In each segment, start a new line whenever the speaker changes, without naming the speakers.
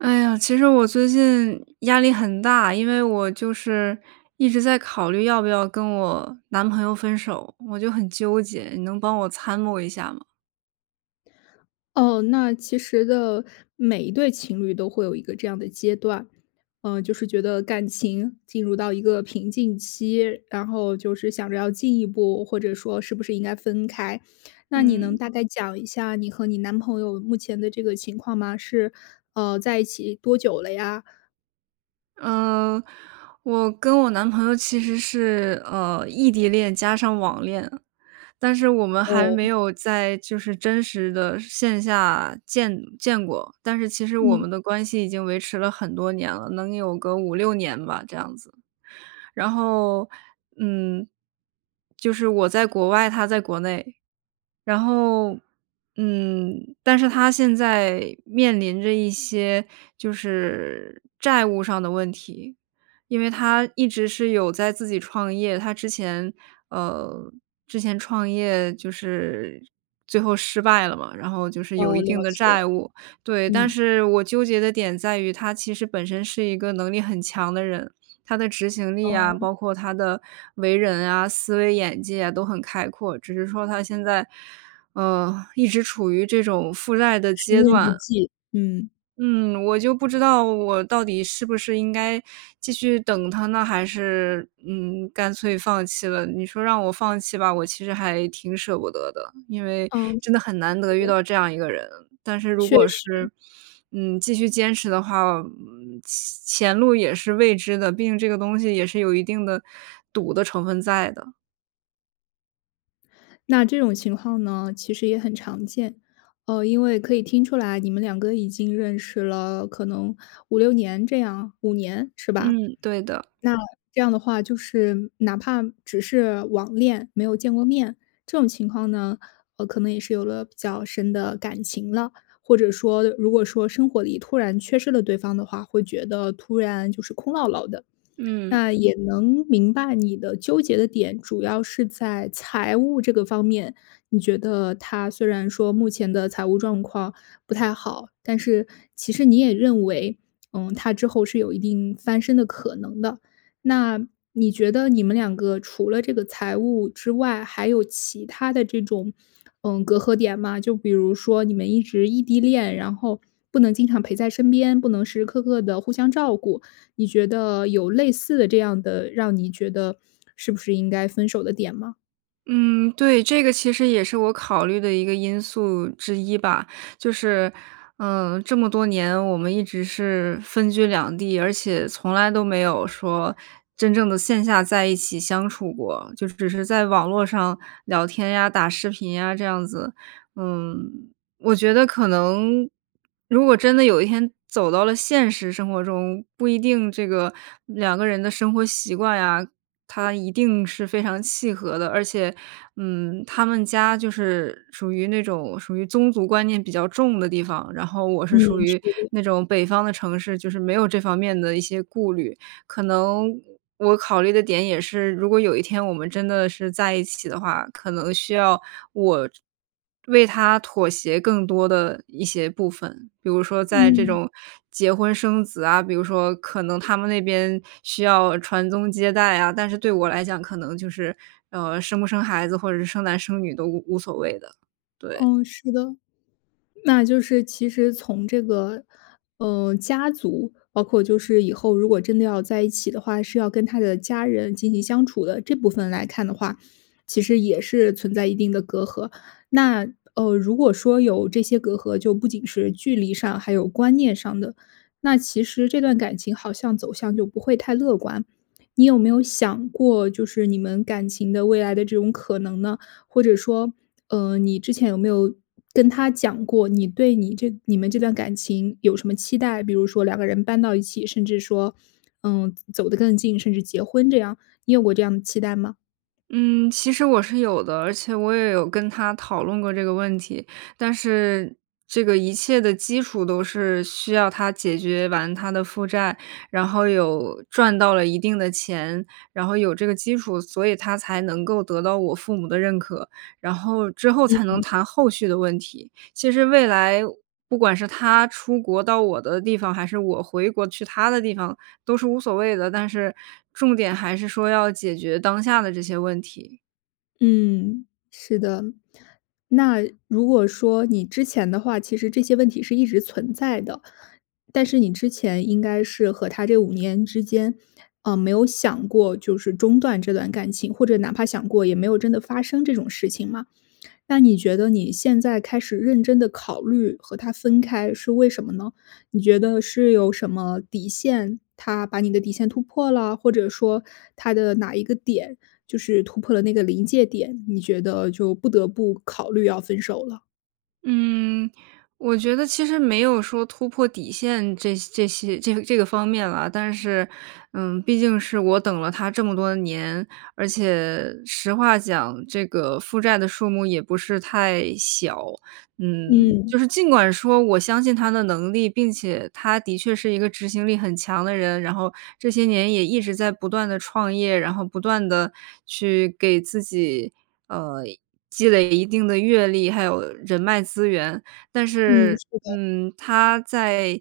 哎呀，其实我最近压力很大，因为我就是一直在考虑要不要跟我男朋友分手，我就很纠结，你能帮我参谋一下吗？
哦，那其实的，每一对情侣都会有一个这样的阶段。嗯，就是觉得感情进入到一个平静期，然后就是想着要进一步，或者说是不是应该分开。那你能
嗯。
大概讲一下你和你男朋友目前的这个情况吗？是，呃，在一起多久了呀？
呃，我跟我男朋友其实是，呃，异地恋加上网恋，但是我们还
哦。
没有在就是真实的线下见见过，但是其实我们
嗯。
的关系已经维持了很多年了，能有个5-6年吧，这样子。然后，嗯，就是我在国外，他在国内。然后，嗯，但是他现在面临着一些就是债务上的问题。因为他一直是有在自己创业，他之前，呃，之前创业就是最后失败了嘛，然后就是有
哦，
一定
了
的
解，
债务。对，但
嗯。
是我纠结的点在于他其实本身是一个能力很强的人，他的执行力啊，
哦。
包括他的为人啊、思维眼界都很开阔，只是说他现在，呃，一直处于这种负债的
时
阶
运不
段。
济，嗯。
嗯，我就不知道我到底是不是应该继续等他呢，还是，嗯，干脆放弃了。你说让我放弃吧，我其实还挺舍不得的，因为
嗯，好
真的很难得遇
的。
到这样一个人，但是如
确
果是，
实。
嗯，继续坚持的话，嗯，前前路也是未知的。毕竟这个东西也是有一定的赌的成分在的。
那这种情况呢，其实也很常见。呃，因为可以听出来，你们两个已经认识了，可能5-6年这样，5年，是吧？
嗯，对的。
那这样的话就是哪怕只是网恋，没有见过面，这种情况呢，呃，可能也是有了比较深的感情了。或者说如果说生活里突然缺失了对方的话，会觉得突然就是空落落的。
嗯。
那也能明白你的纠结的点主要是在财务这个方面，你觉得他虽然说目前的财务状况不太好，但是其实你也认为，嗯，他之后是有一定翻身的可能的。那你觉得你们两个除了这个财务之外，还有其他的这种，嗯，隔阂点吗？就比如说你们一直异地恋，然后不能经常陪在身边，不能时时刻刻地互相照顾，你觉得有类似的这样的让你觉得是不是应该分手的点吗？
嗯，对，这个其实也是我考虑的一个因素之一吧。就是，呃，这么多年，我们一直是分居两地，而且从来都没有说真正的线下在一起相处过，就只是在网络上聊天呀、打视频呀，这样子。嗯，我觉得可能，如果真的有一天走到了现实生活中，不一定这个2个人的生活习惯呀，它一定是非常契合的。而且，嗯，他们家就是属于那种属于宗族观念比较重的地方，然后我
嗯，
是属
是
于
的。
那种北方的城市，就是没有这方面的一些顾虑。可能我我考虑的点也是，如果有一天我们真的是在一起的话，可能需要我为他妥协更多的一些部分，比如说在这
嗯。
种结婚生子啊，比如说可能他们那边需要传宗接代啊。但是对我来讲可能就是，呃，生不生孩子或者是生男生女都无无所谓的，对。
嗯，是的。那就是其实从这个，呃，家族，包括就是以后如果真的要在一起的话，是要跟他的家人进行相处的，这部分来看的话，其实也是存在一定的隔阂。那，呃，如果说有这些隔阂，就不仅是距离上还有观念上的，那其实这段感情好像走向就不会太乐观。你有没有想过就是你们感情的未来的这种可能呢？或者说，呃，你之前有没有跟他讲过，你对你这你们这段感情有什么期待？比如说两个人搬到一起，甚至说，嗯，走得更近，甚至结婚这样，你有过这样的期待吗？
嗯，其实我是有的，而且我也有跟他讨论过这个问题，但是这个一切的基础都是需要他解决完他的负债，然后有赚到了一定的钱，然后有这个基础，所以他才能够得到我父母的认可。然后，之后才能
嗯。
谈后续的问题。其实未来，不管是他出国到我的地方，还是我回国去他的地方，都是无所谓的。但是重点还是说要解决当下的这些问题。
嗯，是的。那如果说你之前的话，其实这些问题是一直存在的，但是你之前应该是和他这5年之间，呃，没有想过就是中断这段感情，或者哪怕想过也没有真的发生这种事情吗？那你觉得你现在开始认真地考虑和他分开是为什么呢？你觉得是有什么底线，他把你的底线突破了？或者说他的哪一个点就是突破了那个临界点，你觉得就不得不考虑要分手了。
嗯，我觉得其实没有说突破底线这这些这个这个方面啦，但是，嗯，毕竟是我等了他这么多年，而且实话讲这个负债的数目也不是太小。嗯，
嗯。
就是尽管说我相信他的能力，并且他的确是一个执行力很强的人，然后这些年也一直在不断地创业，然后不断地去给自己，呃，积累一定的阅历，还有人脉资源，但
嗯，
是，
是的。
嗯，他在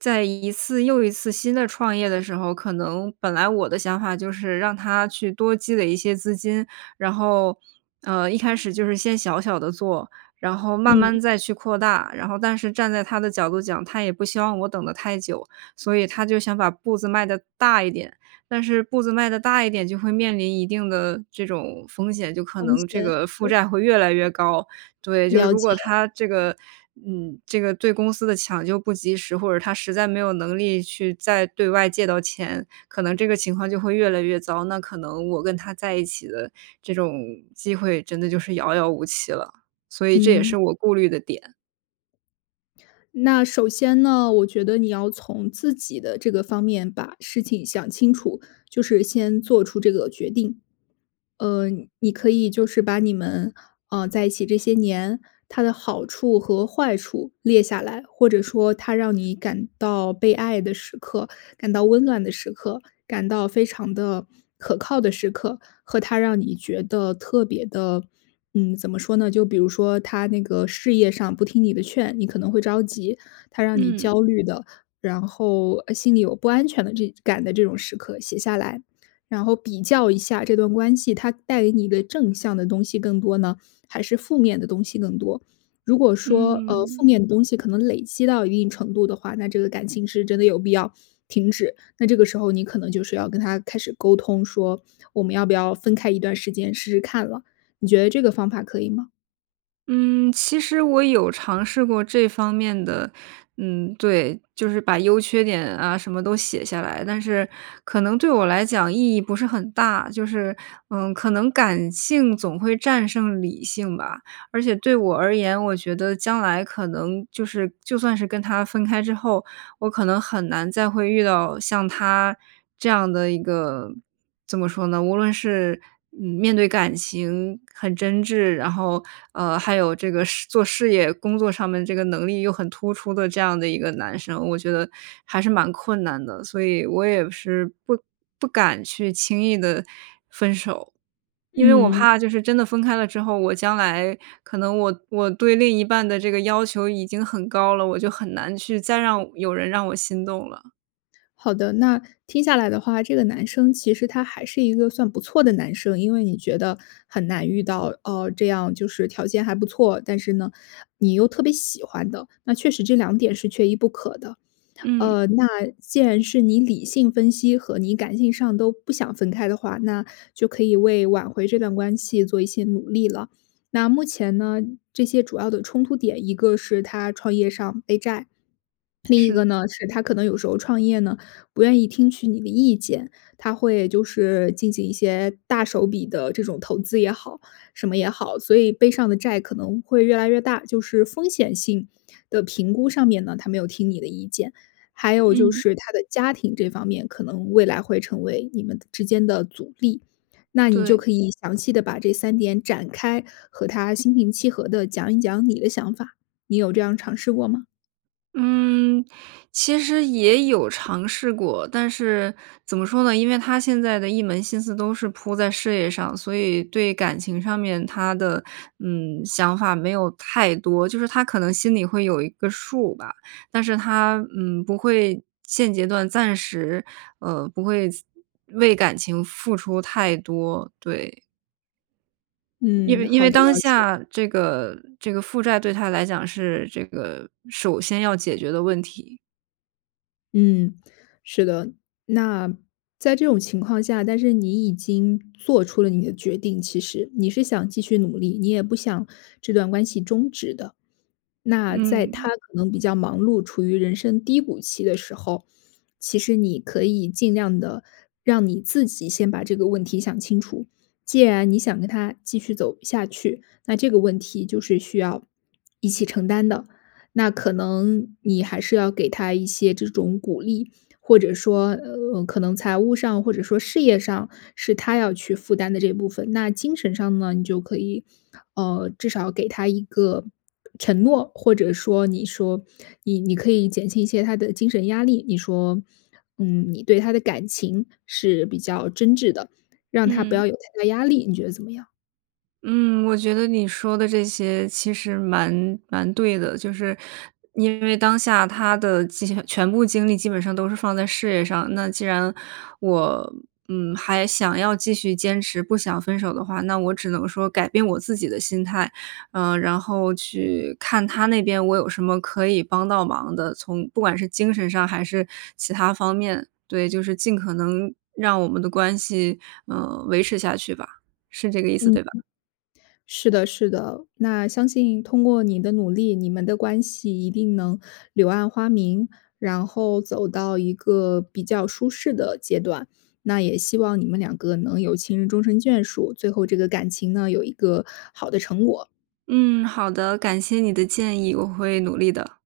在一次又一次新的创业的时候，可能本来我的想法就是让他去多积累一些资金，然后，呃，一开始就是先小小地做，然后慢慢
嗯。
再去扩大，然后但是站在他的角度讲，他也不希望我等得太久，所以他就想把步子迈得大一点。但是步子迈得大一点，就会面临一定的这种风险，就可
风
能这
险，
个负
嗯。
债会越来越高。对，就是
了
如果
解。
他这个嗯，这个对公司的抢救不及时，或者他实在没有能力去再对外借到钱，可能这个情况就会越来越糟，那可能我跟他在一起的这种机会真的就是遥遥无期了。所以这也
嗯。
是我顾虑的点。
那首先呢，我觉得你要从自己的这个方面把事情想清楚，就是先做出这个决定。呃，你可以就是把你们，呃，在一起这些年，它的好处和坏处列下来。或者说它让你感到被爱的时刻、感到温暖的时刻、感到非常地可靠的时刻，和它让你觉得特别的嗯，怎么说呢，就比如说他那个事业上不听你的劝，你可能会着急。他让你
嗯。
焦虑的，然后，呃，心里有不安全的这感的这种时刻写下来，然后比较一下这段关系，它带给你的正向的东西更多呢，还是负面的东西更多。如果说，呃，负
嗯。
面的东西可能累积到一定程度的话，那这个感情是真的有必要停止。那这个时候你可能就是要跟他开始沟通，说：“我们要不要分开一段时间？”试试看了，你觉得这个方法可以吗？
嗯，其实我有尝试过这方面的嗯，对，就是把优缺点啊什么都写下来，但是可能对我来讲意义不是很大，就是，呃，可能感性总会战胜理性吧。而且对我而言，我觉得将来可能就是就算是跟他分开之后，我可能很难再会遇到像他这样的一个，怎么说呢，无论是面对感情很真挚，然后，呃，还有这个事做事业工作上面这个能力又很突出的这样的一个男生。我觉得还是蛮困难的。所以我也是不不敢去轻易地分手。因为我
嗯。
怕就是真的分开了之后，我将来可能我我对另一半的这个要求已经很高了，我就很难去再让我有人让我心动了。
好的，那听下来的话，这个男生其实他还是一个算不错的男生，因为你觉得很难遇到，哦，这样就是条件还不错，但是呢，你又特别喜欢的，那确实这两点是缺一不可的。
嗯。
呃，那既然是你理性分析和你感性上都不想分开的话，那就可以为挽回这段关系做一些努力了。那目前呢，这些主要的冲突点，一个是他创业上背债，另一
是。
个呢，是他可能有时候创业呢，不愿意听取你的意见，他会就是进行一些大手笔的这种投资也好、什么也好，所以背上的债可能会越来越大。就是风险性的评估上面呢，他没有听你的意见。还有就
嗯。
是他的家庭这方面可能未来会成为你们之间的阻力。那你就
对。
可以详细地把这3点展开，和他心平气和地讲一讲你的想法。你有这样尝试过吗？
嗯，其实也有尝试过。但是怎么说呢，因为他现在的一门心思都是扑在事业上，所以对感情上面他的，嗯，想法没有太多，就是他可能心里会有一个数吧，但是他，嗯，不会现阶段暂时，呃，不会为感情付出太多，对。因
嗯，
为因
好
为
的，
当
了解。
下这个这个负债对他来讲是，这个首先要解决的问题。
嗯。是的。那在这种情况下，但是你已经做出了你的决定其实，你是想继续努力，你也不想这段关系终止的。那在他
嗯。
可能比较忙碌、处于人生低谷期的时候，其实你可以尽量地让你自己先把这个问题想清楚。既然你想跟他继续走下去，那这个问题就是需要一起承担的。那可能你还是要给他一些这种鼓励，或者说，呃，可能财务上，或者说事业上是他要去负担的这部分。那精神上呢，你就可以，呃，至少给他一个承诺，或者说你说，你你可以减轻一些他的精神压力，你说，嗯，你对他的感情是比较真挚的，让他不
嗯。
要有太大压力，你觉得怎么样？
嗯，我觉得你说的这些其实蛮蛮对的。就是因为当下他的精全部精力基本上都是放在事业上。那既然我，嗯，还想要继续坚持，不想分手的话，那我只能说改变我自己的心态，呃，然后去看他那边我有什么可以帮到忙的，从不管是精神上还是其它方面。对，就是尽可能让我们的关系，嗯，维持下去吧，是这个意思，
嗯，
对吧？
是的，是的，那相信通过你的努力，你们的关系一定能柳暗花明，然后走到一个比较舒适的阶段。那也希望你们两个能有情人终身眷属，最后这个感情呢，有一个好的成果。
嗯，好的，感谢你的建议，我会努力的。